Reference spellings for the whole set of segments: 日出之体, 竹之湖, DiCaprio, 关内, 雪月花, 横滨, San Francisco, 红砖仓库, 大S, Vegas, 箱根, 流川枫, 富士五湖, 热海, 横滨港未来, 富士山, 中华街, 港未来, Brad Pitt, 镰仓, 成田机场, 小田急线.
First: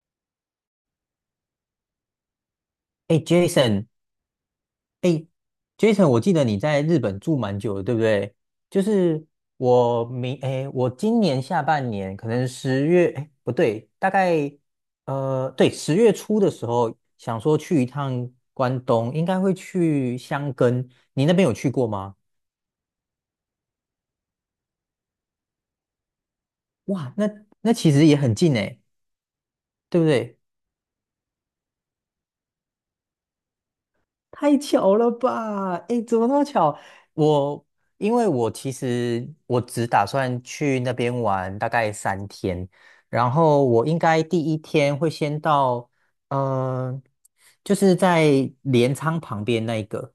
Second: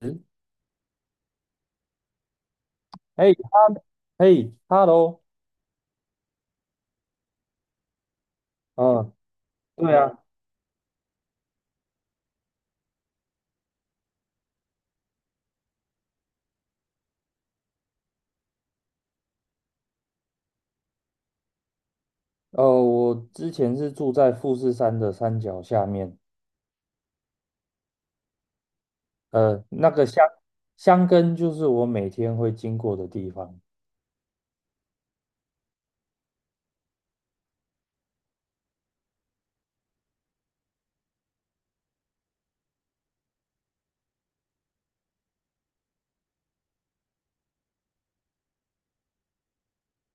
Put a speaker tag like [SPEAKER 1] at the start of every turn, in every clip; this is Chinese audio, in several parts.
[SPEAKER 1] 嗯，
[SPEAKER 2] 哎
[SPEAKER 1] 哎，哈，
[SPEAKER 2] ，Jason，Jason，
[SPEAKER 1] 哎，hello，
[SPEAKER 2] 我记得你在日本住蛮久的，对不对？就
[SPEAKER 1] 嗯，
[SPEAKER 2] 是
[SPEAKER 1] 对啊。
[SPEAKER 2] 哎，我今年下半年可能十月，哎，不对，大概对，10月初的时候想说去一趟关东，应该会去箱根。你那边有去过吗？
[SPEAKER 1] 我之前是住在富士山的山脚下面。
[SPEAKER 2] 哇，那其实也很近哎，
[SPEAKER 1] 那
[SPEAKER 2] 对
[SPEAKER 1] 个
[SPEAKER 2] 不
[SPEAKER 1] 箱
[SPEAKER 2] 对？
[SPEAKER 1] 箱根就是我每天会经过的地方。
[SPEAKER 2] 太巧了吧！哎，怎么那么巧？我因为我其实我只打算去那边玩大概3天，然后我应该第一天会先到，嗯，就是在镰仓旁边那一个、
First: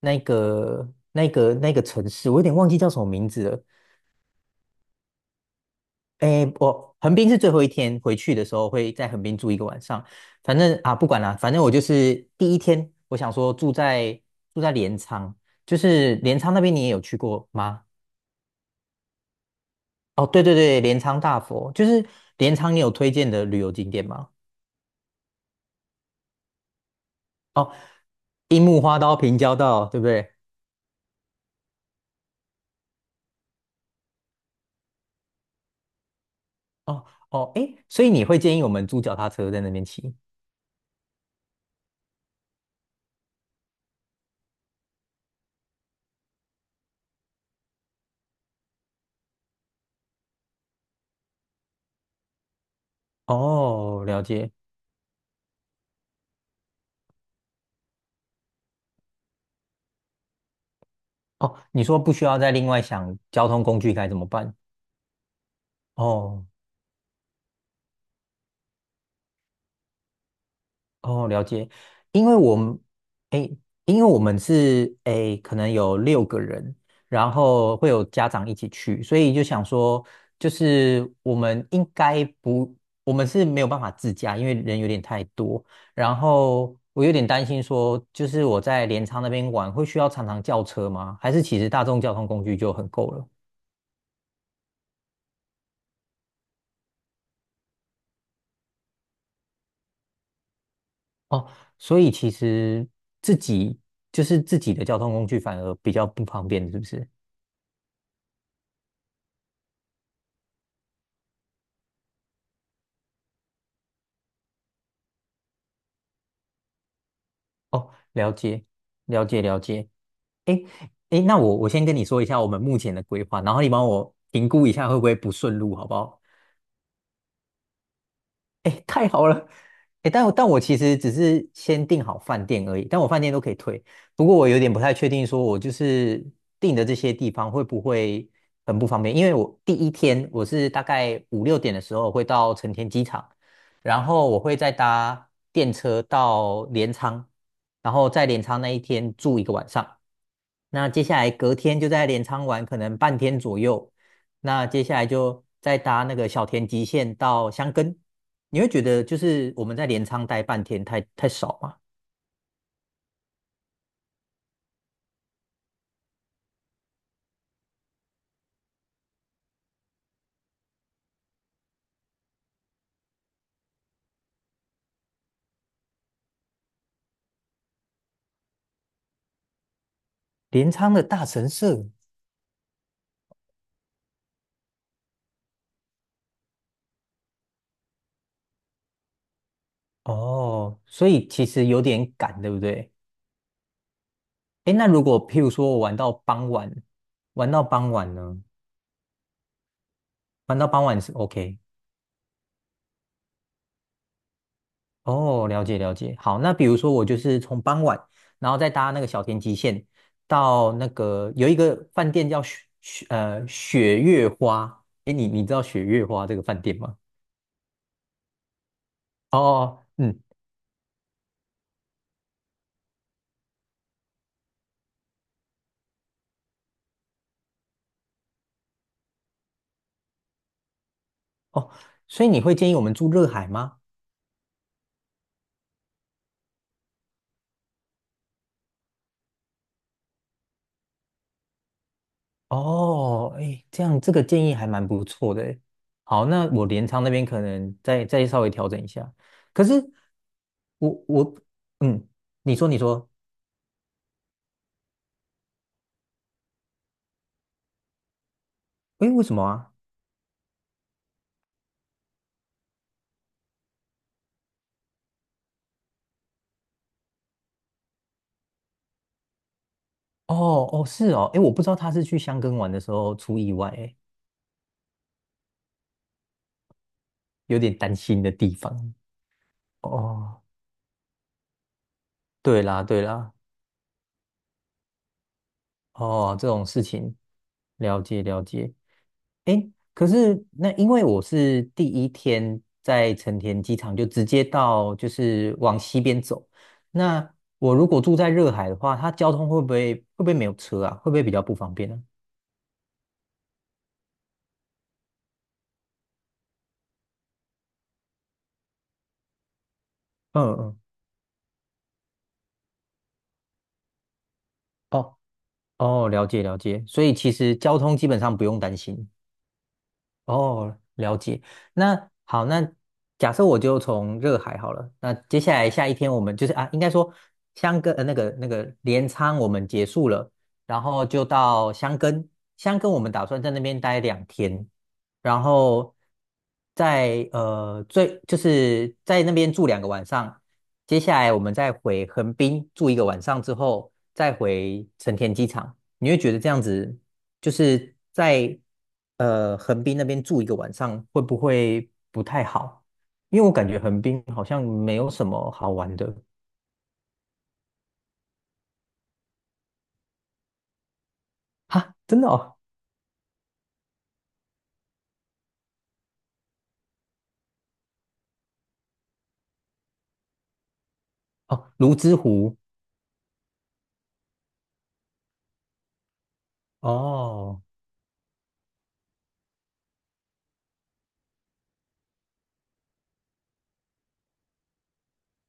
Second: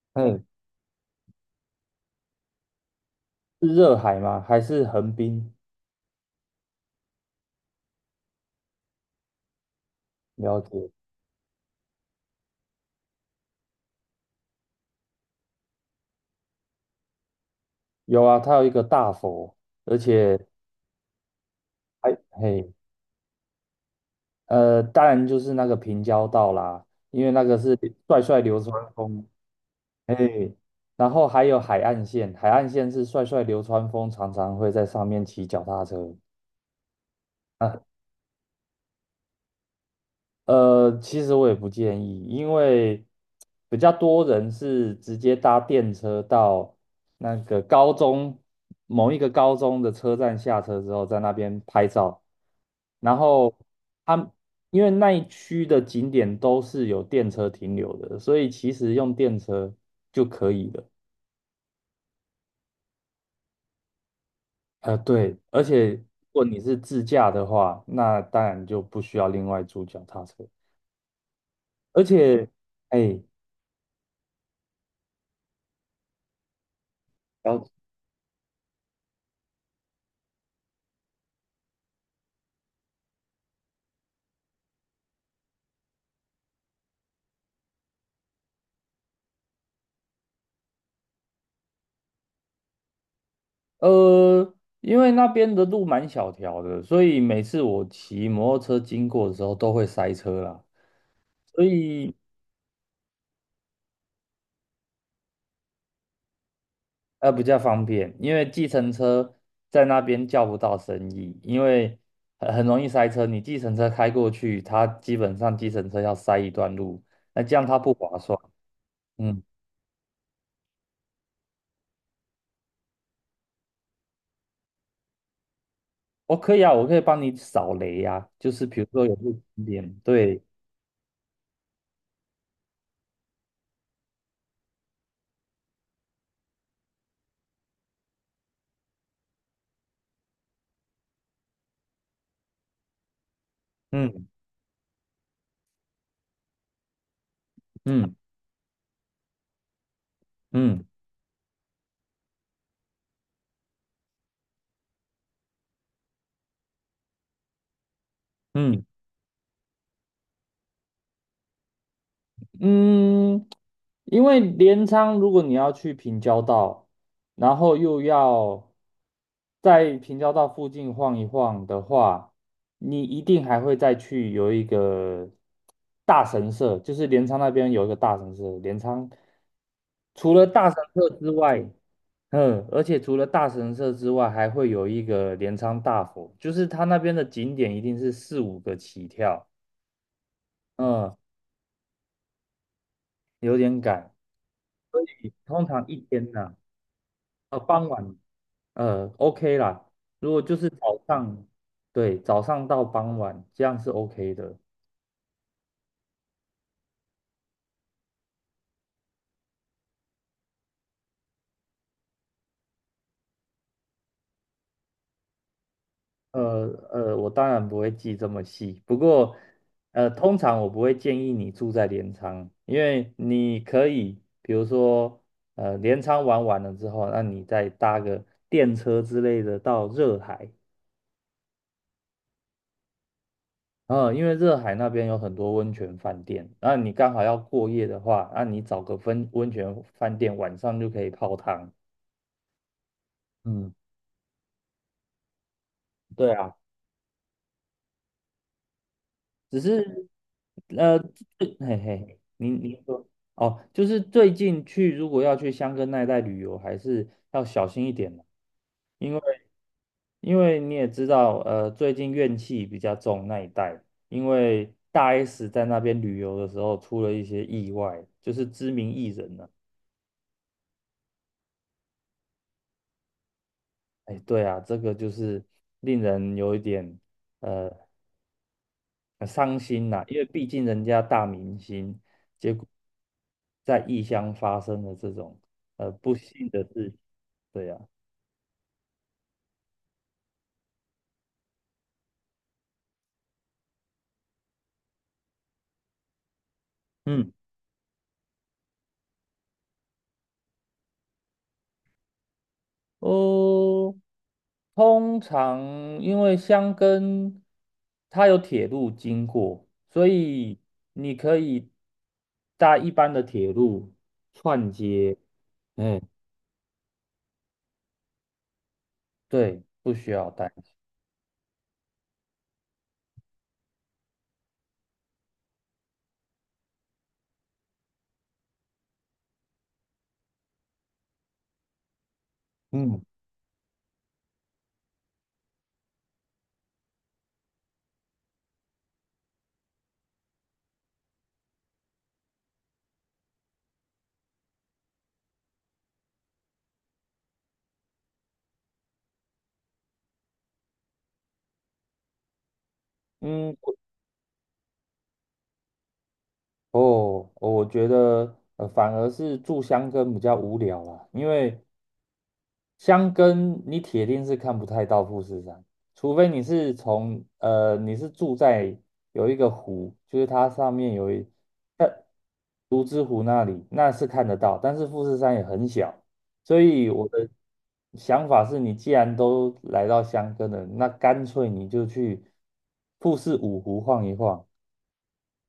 [SPEAKER 2] 那
[SPEAKER 1] 嗯，
[SPEAKER 2] 个、那个、那个城市，我有点忘记叫什么名字了。
[SPEAKER 1] 是热海吗？还是横滨？
[SPEAKER 2] 诶，我横滨是最后一天回去的时候会在横滨住一个晚上，反
[SPEAKER 1] 了
[SPEAKER 2] 正
[SPEAKER 1] 解。
[SPEAKER 2] 啊不管了，反正我就是第一天，我想说住在镰仓，就是镰仓那边你也有去过吗？
[SPEAKER 1] 有啊，它有一个大佛，而
[SPEAKER 2] 哦，对
[SPEAKER 1] 且
[SPEAKER 2] 对对，镰仓大佛，就是
[SPEAKER 1] 还
[SPEAKER 2] 镰
[SPEAKER 1] 嘿。
[SPEAKER 2] 仓，你有推荐的旅游景点吗？
[SPEAKER 1] 当然就是那个平交道啦，因为那个
[SPEAKER 2] 哦，
[SPEAKER 1] 是帅帅流
[SPEAKER 2] 樱木
[SPEAKER 1] 川
[SPEAKER 2] 花道、
[SPEAKER 1] 枫。
[SPEAKER 2] 平交道，对不
[SPEAKER 1] 哎，
[SPEAKER 2] 对？
[SPEAKER 1] 然后还有海岸线，海岸线是帅帅流川枫常常会在上面骑脚踏车。
[SPEAKER 2] 哦哦，诶，
[SPEAKER 1] 啊，
[SPEAKER 2] 所以你会建议我们租脚踏车在那边骑？
[SPEAKER 1] 其实我也不建议，因为比较多人是直接搭电车到那个高中某一个高中的车站下车之后，在那边拍照，然后
[SPEAKER 2] 哦，了
[SPEAKER 1] 他
[SPEAKER 2] 解。
[SPEAKER 1] 因为那一区的景点都是有电车停留的，所以其实用电车就可以了。
[SPEAKER 2] 哦，你说不需要再另外想交通工具该怎么办？
[SPEAKER 1] 对，而且如果
[SPEAKER 2] 哦。
[SPEAKER 1] 你是自驾的话，那当然就不需要另外租脚踏车，
[SPEAKER 2] 哦，了解，
[SPEAKER 1] 而
[SPEAKER 2] 因为
[SPEAKER 1] 且，
[SPEAKER 2] 我们，
[SPEAKER 1] 哎，
[SPEAKER 2] 诶，因为我们是可能有6个人，然
[SPEAKER 1] 了
[SPEAKER 2] 后会有家长一起去，所以就想说，就是我们应该不，我们是没有办法自驾，因为人有点太多。然后我有点担心说，就是我在镰仓那边玩，会需要常常叫车吗？还是其实大众交通工具就很够了？
[SPEAKER 1] 呃，因为那边的路蛮小条的，所以每次我骑摩托车经过的时候都会塞车啦，
[SPEAKER 2] 哦，
[SPEAKER 1] 所
[SPEAKER 2] 所以
[SPEAKER 1] 以
[SPEAKER 2] 其实自己自己的交通工具反而比较不方便，是不是？
[SPEAKER 1] 比较方便，因为计程车在那边叫不到生意，因为很容易塞车，你计程车开过去，它基本上计程车要塞一段路，那这样它
[SPEAKER 2] 哦，
[SPEAKER 1] 不划
[SPEAKER 2] 了
[SPEAKER 1] 算。
[SPEAKER 2] 解，了
[SPEAKER 1] 嗯。
[SPEAKER 2] 解，了解。诶诶，那我先跟你说一下我们目前的规划，然后你帮我评估一下会不会不顺路，好不好？
[SPEAKER 1] 我可以啊，我可以帮你扫雷呀、就是
[SPEAKER 2] 哎，
[SPEAKER 1] 比如说
[SPEAKER 2] 太
[SPEAKER 1] 有
[SPEAKER 2] 好
[SPEAKER 1] 不
[SPEAKER 2] 了！
[SPEAKER 1] 景点，
[SPEAKER 2] 哎，但我
[SPEAKER 1] 对。
[SPEAKER 2] 但我其实只是先订好饭店而已，但我饭店都可以退。不过我有点不太确定，说我就是订的这些地方会不会很不方便？因为我第一天我是大概五六点的时候会到成田机场，然
[SPEAKER 1] 嗯
[SPEAKER 2] 后我会再搭电车到镰仓，然后
[SPEAKER 1] 嗯
[SPEAKER 2] 在镰仓那一天住一个晚上。
[SPEAKER 1] 嗯
[SPEAKER 2] 那接下来隔天就在镰仓玩，可能半天左右，那接下来就再搭那个小田急线到箱根。你会觉
[SPEAKER 1] 嗯
[SPEAKER 2] 得就是我们在镰仓待半天太少嘛？
[SPEAKER 1] 嗯，因为镰仓如果你要去平交道，然后又要在平交道附近晃一晃的话，你一定还会再去有一个大神社，就是镰仓那边有一个大神社，镰仓除了大
[SPEAKER 2] 镰
[SPEAKER 1] 神
[SPEAKER 2] 仓的
[SPEAKER 1] 社
[SPEAKER 2] 大
[SPEAKER 1] 之
[SPEAKER 2] 神
[SPEAKER 1] 外。
[SPEAKER 2] 社，
[SPEAKER 1] 嗯，而且除了大神社之外，还会有一个镰仓大佛，就是它那边的景点一定是四五个起跳。
[SPEAKER 2] 哦，所
[SPEAKER 1] 嗯，
[SPEAKER 2] 以其实有点赶，对不对？
[SPEAKER 1] 有点赶，
[SPEAKER 2] 哎，那
[SPEAKER 1] 所
[SPEAKER 2] 如果
[SPEAKER 1] 以
[SPEAKER 2] 譬如
[SPEAKER 1] 通
[SPEAKER 2] 说我
[SPEAKER 1] 常
[SPEAKER 2] 玩
[SPEAKER 1] 一
[SPEAKER 2] 到
[SPEAKER 1] 天
[SPEAKER 2] 傍
[SPEAKER 1] 呢、
[SPEAKER 2] 晚，玩到
[SPEAKER 1] 傍
[SPEAKER 2] 傍晚
[SPEAKER 1] 晚，
[SPEAKER 2] 呢？
[SPEAKER 1] OK 啦，如果就
[SPEAKER 2] 玩到
[SPEAKER 1] 是
[SPEAKER 2] 傍
[SPEAKER 1] 早
[SPEAKER 2] 晚是
[SPEAKER 1] 上，
[SPEAKER 2] OK。
[SPEAKER 1] 对，早上到傍晚，这样是 OK 的。
[SPEAKER 2] 哦，了解了解。好，那比如说我就是从傍晚，然后再搭那个小田急线到那个有一个饭店叫雪月花。哎，你知道雪月花这个饭
[SPEAKER 1] 呃
[SPEAKER 2] 店吗？
[SPEAKER 1] 我当然不会记这么细，不过
[SPEAKER 2] 哦，嗯，
[SPEAKER 1] 通常我不会建议你住在镰仓，因为你可以，比如说镰仓玩完了之后，那你再搭个电车之类的到热海。
[SPEAKER 2] 哦，所以你会建议我们住热海吗？
[SPEAKER 1] 因为热海那边有很多温泉饭店，那你刚好要过夜的话，那你找个温泉饭店晚上就可以泡汤。
[SPEAKER 2] 哦，哎，
[SPEAKER 1] 嗯，
[SPEAKER 2] 这样这个建议还蛮不错的诶。好，
[SPEAKER 1] 对
[SPEAKER 2] 那
[SPEAKER 1] 啊。
[SPEAKER 2] 我镰仓那边可能再稍微调整一下。
[SPEAKER 1] 只
[SPEAKER 2] 可是
[SPEAKER 1] 是
[SPEAKER 2] 我我
[SPEAKER 1] 嘿
[SPEAKER 2] 嗯，
[SPEAKER 1] 嘿，
[SPEAKER 2] 你
[SPEAKER 1] 您
[SPEAKER 2] 说你
[SPEAKER 1] 您说
[SPEAKER 2] 说，
[SPEAKER 1] 哦，就是最近去如果要去香根那一带旅游，还是要小心一点嘛，
[SPEAKER 2] 哎，
[SPEAKER 1] 因为
[SPEAKER 2] 为什么啊？
[SPEAKER 1] 因为你也知道，最近怨气比较重那一带，因为大 S 在那边旅游的时候出了一些意外，就是知名艺人呢、
[SPEAKER 2] 哦哦是哦，哎，我不知道他是去箱根玩的时候出意外，哎，
[SPEAKER 1] 哎，对啊，这个就是令人有一点
[SPEAKER 2] 有点
[SPEAKER 1] 呃
[SPEAKER 2] 担心的地方。
[SPEAKER 1] 很伤心呐、因为
[SPEAKER 2] 哦，
[SPEAKER 1] 毕竟人家大明星。
[SPEAKER 2] 对啦对啦。
[SPEAKER 1] 在异乡发生的这种不
[SPEAKER 2] 哦，
[SPEAKER 1] 幸
[SPEAKER 2] 这
[SPEAKER 1] 的
[SPEAKER 2] 种事
[SPEAKER 1] 事情。
[SPEAKER 2] 情，
[SPEAKER 1] 对呀。
[SPEAKER 2] 了解了解。诶，可是那因为我是第一天在成田机场就直接到，就是往西边走。那
[SPEAKER 1] 嗯。
[SPEAKER 2] 我如果住在热海的话，它交通会不会没有车啊？会不会比较不方便呢、
[SPEAKER 1] 哦，通常因为箱根它有铁路经过，所
[SPEAKER 2] 嗯
[SPEAKER 1] 以
[SPEAKER 2] 嗯，
[SPEAKER 1] 你可以搭一般的铁路串
[SPEAKER 2] 哦
[SPEAKER 1] 接。嗯，
[SPEAKER 2] 哦，了解了解。所以其实交通基本上不用担心。
[SPEAKER 1] 对，不需要担心。
[SPEAKER 2] 哦，了解。那好，那假设我就从热海好了。那接下来下一天我们就是啊，应该说箱根那个镰仓我们结束了，然后就到箱根。箱根我
[SPEAKER 1] 嗯
[SPEAKER 2] 们打算在那边待2天，然后在呃最就是在那边住2个晚上。接下来我们再回横滨住一个晚上之后，再回成田机场。你会觉得这样子？就是在横滨那边住一个晚上，会不会不太好？因为我
[SPEAKER 1] 嗯。
[SPEAKER 2] 感觉横滨好像没有什么好玩的
[SPEAKER 1] 哦，我觉得反而是住箱根比较无聊啦，因为
[SPEAKER 2] 哈，真的哦，
[SPEAKER 1] 箱根你铁定是看不太到富士山，除非你是从你是住在有一个湖，就是它上面有一
[SPEAKER 2] 哦，
[SPEAKER 1] 呃
[SPEAKER 2] 泸沽湖
[SPEAKER 1] 竹之湖那里，那是看得到，但是富士山也很小，所以我的
[SPEAKER 2] 哦，
[SPEAKER 1] 想法是你既然都来到箱根了，那干脆你就去富士五湖晃一晃。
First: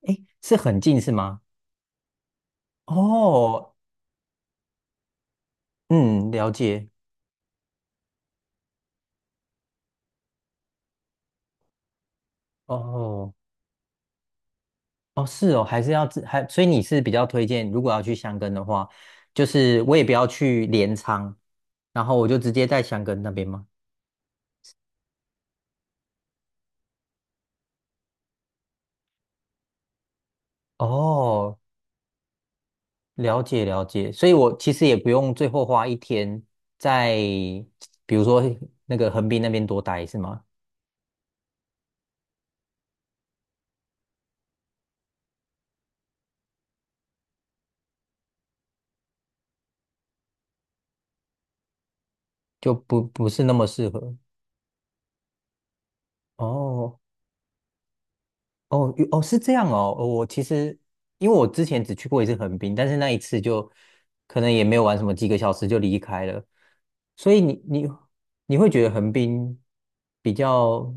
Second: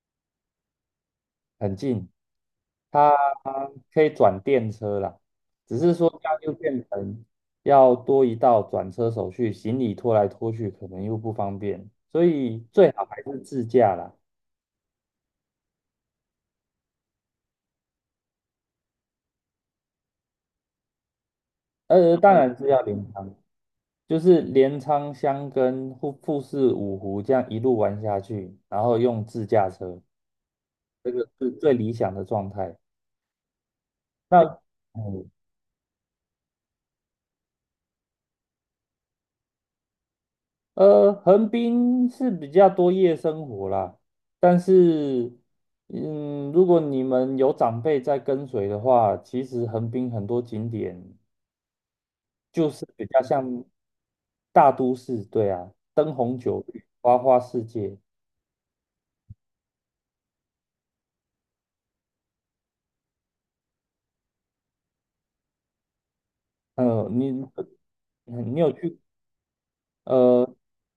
[SPEAKER 2] 哎，是很近是吗？
[SPEAKER 1] 很近。它
[SPEAKER 2] 哦，
[SPEAKER 1] 可以转电车啦，只是说这
[SPEAKER 2] 嗯，
[SPEAKER 1] 样
[SPEAKER 2] 了
[SPEAKER 1] 就变
[SPEAKER 2] 解。
[SPEAKER 1] 成要多一道转车手续，行李拖来拖去可能又不方便，所以最好还
[SPEAKER 2] 哦，
[SPEAKER 1] 是自驾啦。
[SPEAKER 2] 哦，是哦，还是要自还，所以你是比较推荐，如果要去箱根的话，就是我也不要去镰仓，然后我
[SPEAKER 1] 当
[SPEAKER 2] 就直
[SPEAKER 1] 然是
[SPEAKER 2] 接
[SPEAKER 1] 要
[SPEAKER 2] 在箱
[SPEAKER 1] 镰
[SPEAKER 2] 根那
[SPEAKER 1] 仓，
[SPEAKER 2] 边吗？
[SPEAKER 1] 就是镰仓箱跟富士五湖这样一路玩下去，然后用自驾车，这个是
[SPEAKER 2] 哦，
[SPEAKER 1] 最理想的状态。
[SPEAKER 2] 了解了解，所以
[SPEAKER 1] 那
[SPEAKER 2] 我其实也不
[SPEAKER 1] 嗯
[SPEAKER 2] 用最后花一天在，比如说那个横滨那边多待是吗？
[SPEAKER 1] 横滨是比较多夜生活啦，但是，嗯，如果你们有长辈在跟随的话，其实横滨很多景点就
[SPEAKER 2] 就
[SPEAKER 1] 是
[SPEAKER 2] 不
[SPEAKER 1] 比较
[SPEAKER 2] 不是那
[SPEAKER 1] 像
[SPEAKER 2] 么适合。
[SPEAKER 1] 大都市，对啊，灯红酒绿，
[SPEAKER 2] 哦
[SPEAKER 1] 花花世界。
[SPEAKER 2] 哦哦，是这样哦。哦我其实因为我之前只去过一次横滨，但是那一次就可能也没有玩什么，几个小时就离开了。
[SPEAKER 1] 呃，你
[SPEAKER 2] 所以你你
[SPEAKER 1] 嗯
[SPEAKER 2] 你
[SPEAKER 1] 你
[SPEAKER 2] 会
[SPEAKER 1] 有
[SPEAKER 2] 觉得
[SPEAKER 1] 去？
[SPEAKER 2] 横滨比
[SPEAKER 1] 呃，
[SPEAKER 2] 较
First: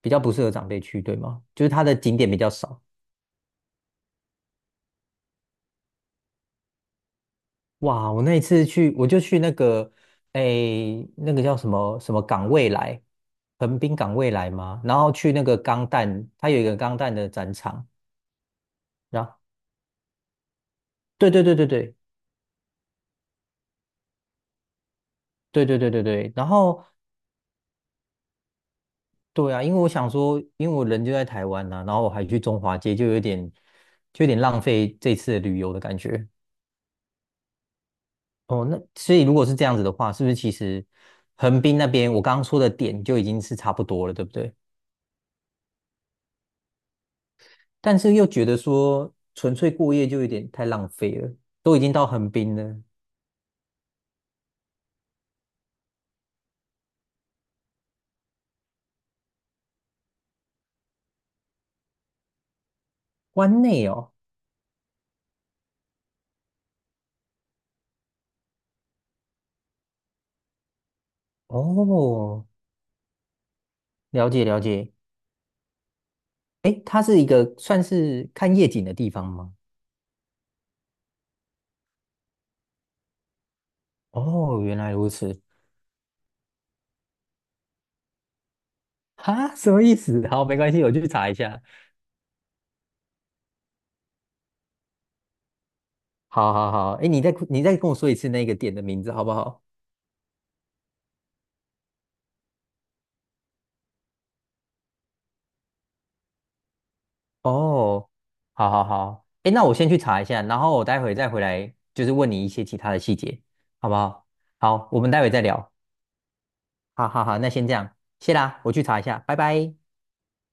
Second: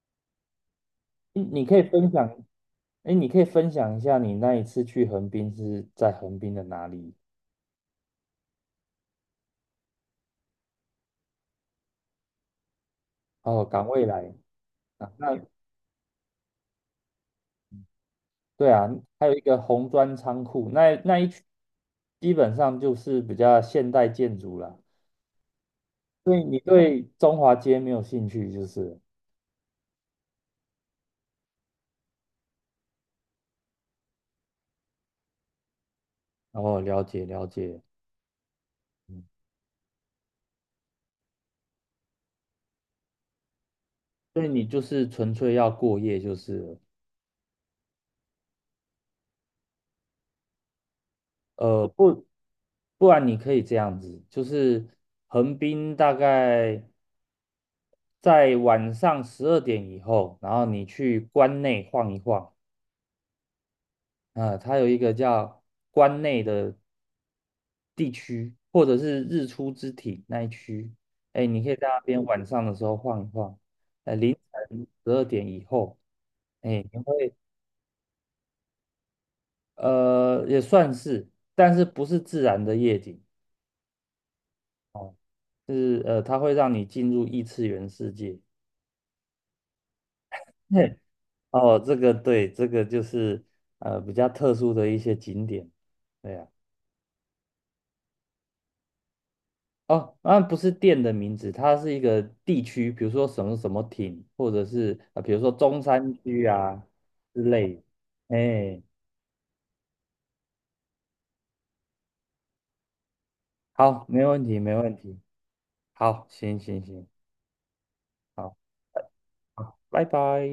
[SPEAKER 2] 比较不适合长辈去，对
[SPEAKER 1] 你
[SPEAKER 2] 吗？
[SPEAKER 1] 你
[SPEAKER 2] 就是
[SPEAKER 1] 可以
[SPEAKER 2] 它的
[SPEAKER 1] 分
[SPEAKER 2] 景点比
[SPEAKER 1] 享，
[SPEAKER 2] 较少。
[SPEAKER 1] 哎，你可以分享一下你那一次去横滨是在横滨的哪里？
[SPEAKER 2] 哇，我那一次去，我就去那个，诶，那个叫什么什么港未来，
[SPEAKER 1] 哦，
[SPEAKER 2] 横
[SPEAKER 1] 港
[SPEAKER 2] 滨
[SPEAKER 1] 未
[SPEAKER 2] 港未
[SPEAKER 1] 来
[SPEAKER 2] 来嘛，然后
[SPEAKER 1] 啊，那。
[SPEAKER 2] 去那个钢弹，它有一个钢弹的展场，
[SPEAKER 1] 对啊，
[SPEAKER 2] 然
[SPEAKER 1] 还有一
[SPEAKER 2] 后
[SPEAKER 1] 个红砖仓库，那那一
[SPEAKER 2] 对
[SPEAKER 1] 区
[SPEAKER 2] 对对对对
[SPEAKER 1] 基本上就是比较现代建筑啦。
[SPEAKER 2] 对对对对对，
[SPEAKER 1] 所以
[SPEAKER 2] 然
[SPEAKER 1] 你
[SPEAKER 2] 后
[SPEAKER 1] 对中华街没有兴趣，就是了。
[SPEAKER 2] 对啊，因为我想说，因为我人就在台湾呐、然后我还去中华街，就有点浪费这次的旅游的感觉。
[SPEAKER 1] 哦，了解了解。
[SPEAKER 2] 哦，那所以
[SPEAKER 1] 嗯，
[SPEAKER 2] 如果是这样子的话，是不是其实横滨那边我刚刚说的点就已经是差不多了，对不
[SPEAKER 1] 所以
[SPEAKER 2] 对？
[SPEAKER 1] 你就是纯粹要过夜就是了
[SPEAKER 2] 但是又觉得说纯粹过夜就有点太浪费了，都已
[SPEAKER 1] 呃，
[SPEAKER 2] 经到
[SPEAKER 1] 不
[SPEAKER 2] 横滨了，
[SPEAKER 1] 不然你可以这样子，就是横滨大概在晚上十二点以后，然后你去关内晃一晃。
[SPEAKER 2] 湾内哦，
[SPEAKER 1] 啊、它有一个叫关内的地区，或者是日出之体那一区。哎，你可以在那边晚
[SPEAKER 2] 哦，
[SPEAKER 1] 上的时候晃一晃，
[SPEAKER 2] 了
[SPEAKER 1] 凌
[SPEAKER 2] 解了
[SPEAKER 1] 晨
[SPEAKER 2] 解，
[SPEAKER 1] 十二点以后，
[SPEAKER 2] 诶，
[SPEAKER 1] 哎，你
[SPEAKER 2] 它是一
[SPEAKER 1] 会
[SPEAKER 2] 个算是看夜景的地方吗？
[SPEAKER 1] 也算是，但是不是自然的夜景。
[SPEAKER 2] 哦，原来如
[SPEAKER 1] 哦，
[SPEAKER 2] 此，
[SPEAKER 1] 是，它会让你进入异次元世界
[SPEAKER 2] 哈，什么意思？好，没 关系，我
[SPEAKER 1] 嘿。
[SPEAKER 2] 去查一下。
[SPEAKER 1] 哦，这个对，这个就是比较特殊的一些景点。对呀。
[SPEAKER 2] 好好好，诶，你再跟我说一次那个店的名字好不好？
[SPEAKER 1] 哦，那不是店的名字，它是一个地区，比如说什么什么町，或者是啊、比如说中山区啊之类的。
[SPEAKER 2] 哦，好
[SPEAKER 1] 哎，
[SPEAKER 2] 好好，诶，那我先去查一下，然后我待会再回来，就是问你一些其他的细节，好不
[SPEAKER 1] 好，没
[SPEAKER 2] 好？
[SPEAKER 1] 问题，没
[SPEAKER 2] 好，
[SPEAKER 1] 问
[SPEAKER 2] 我们
[SPEAKER 1] 题。
[SPEAKER 2] 待会再聊。
[SPEAKER 1] 好，行行行，
[SPEAKER 2] 好好好，那先这样，谢
[SPEAKER 1] 好，
[SPEAKER 2] 啦，我去查一下，拜拜。
[SPEAKER 1] 好，拜拜。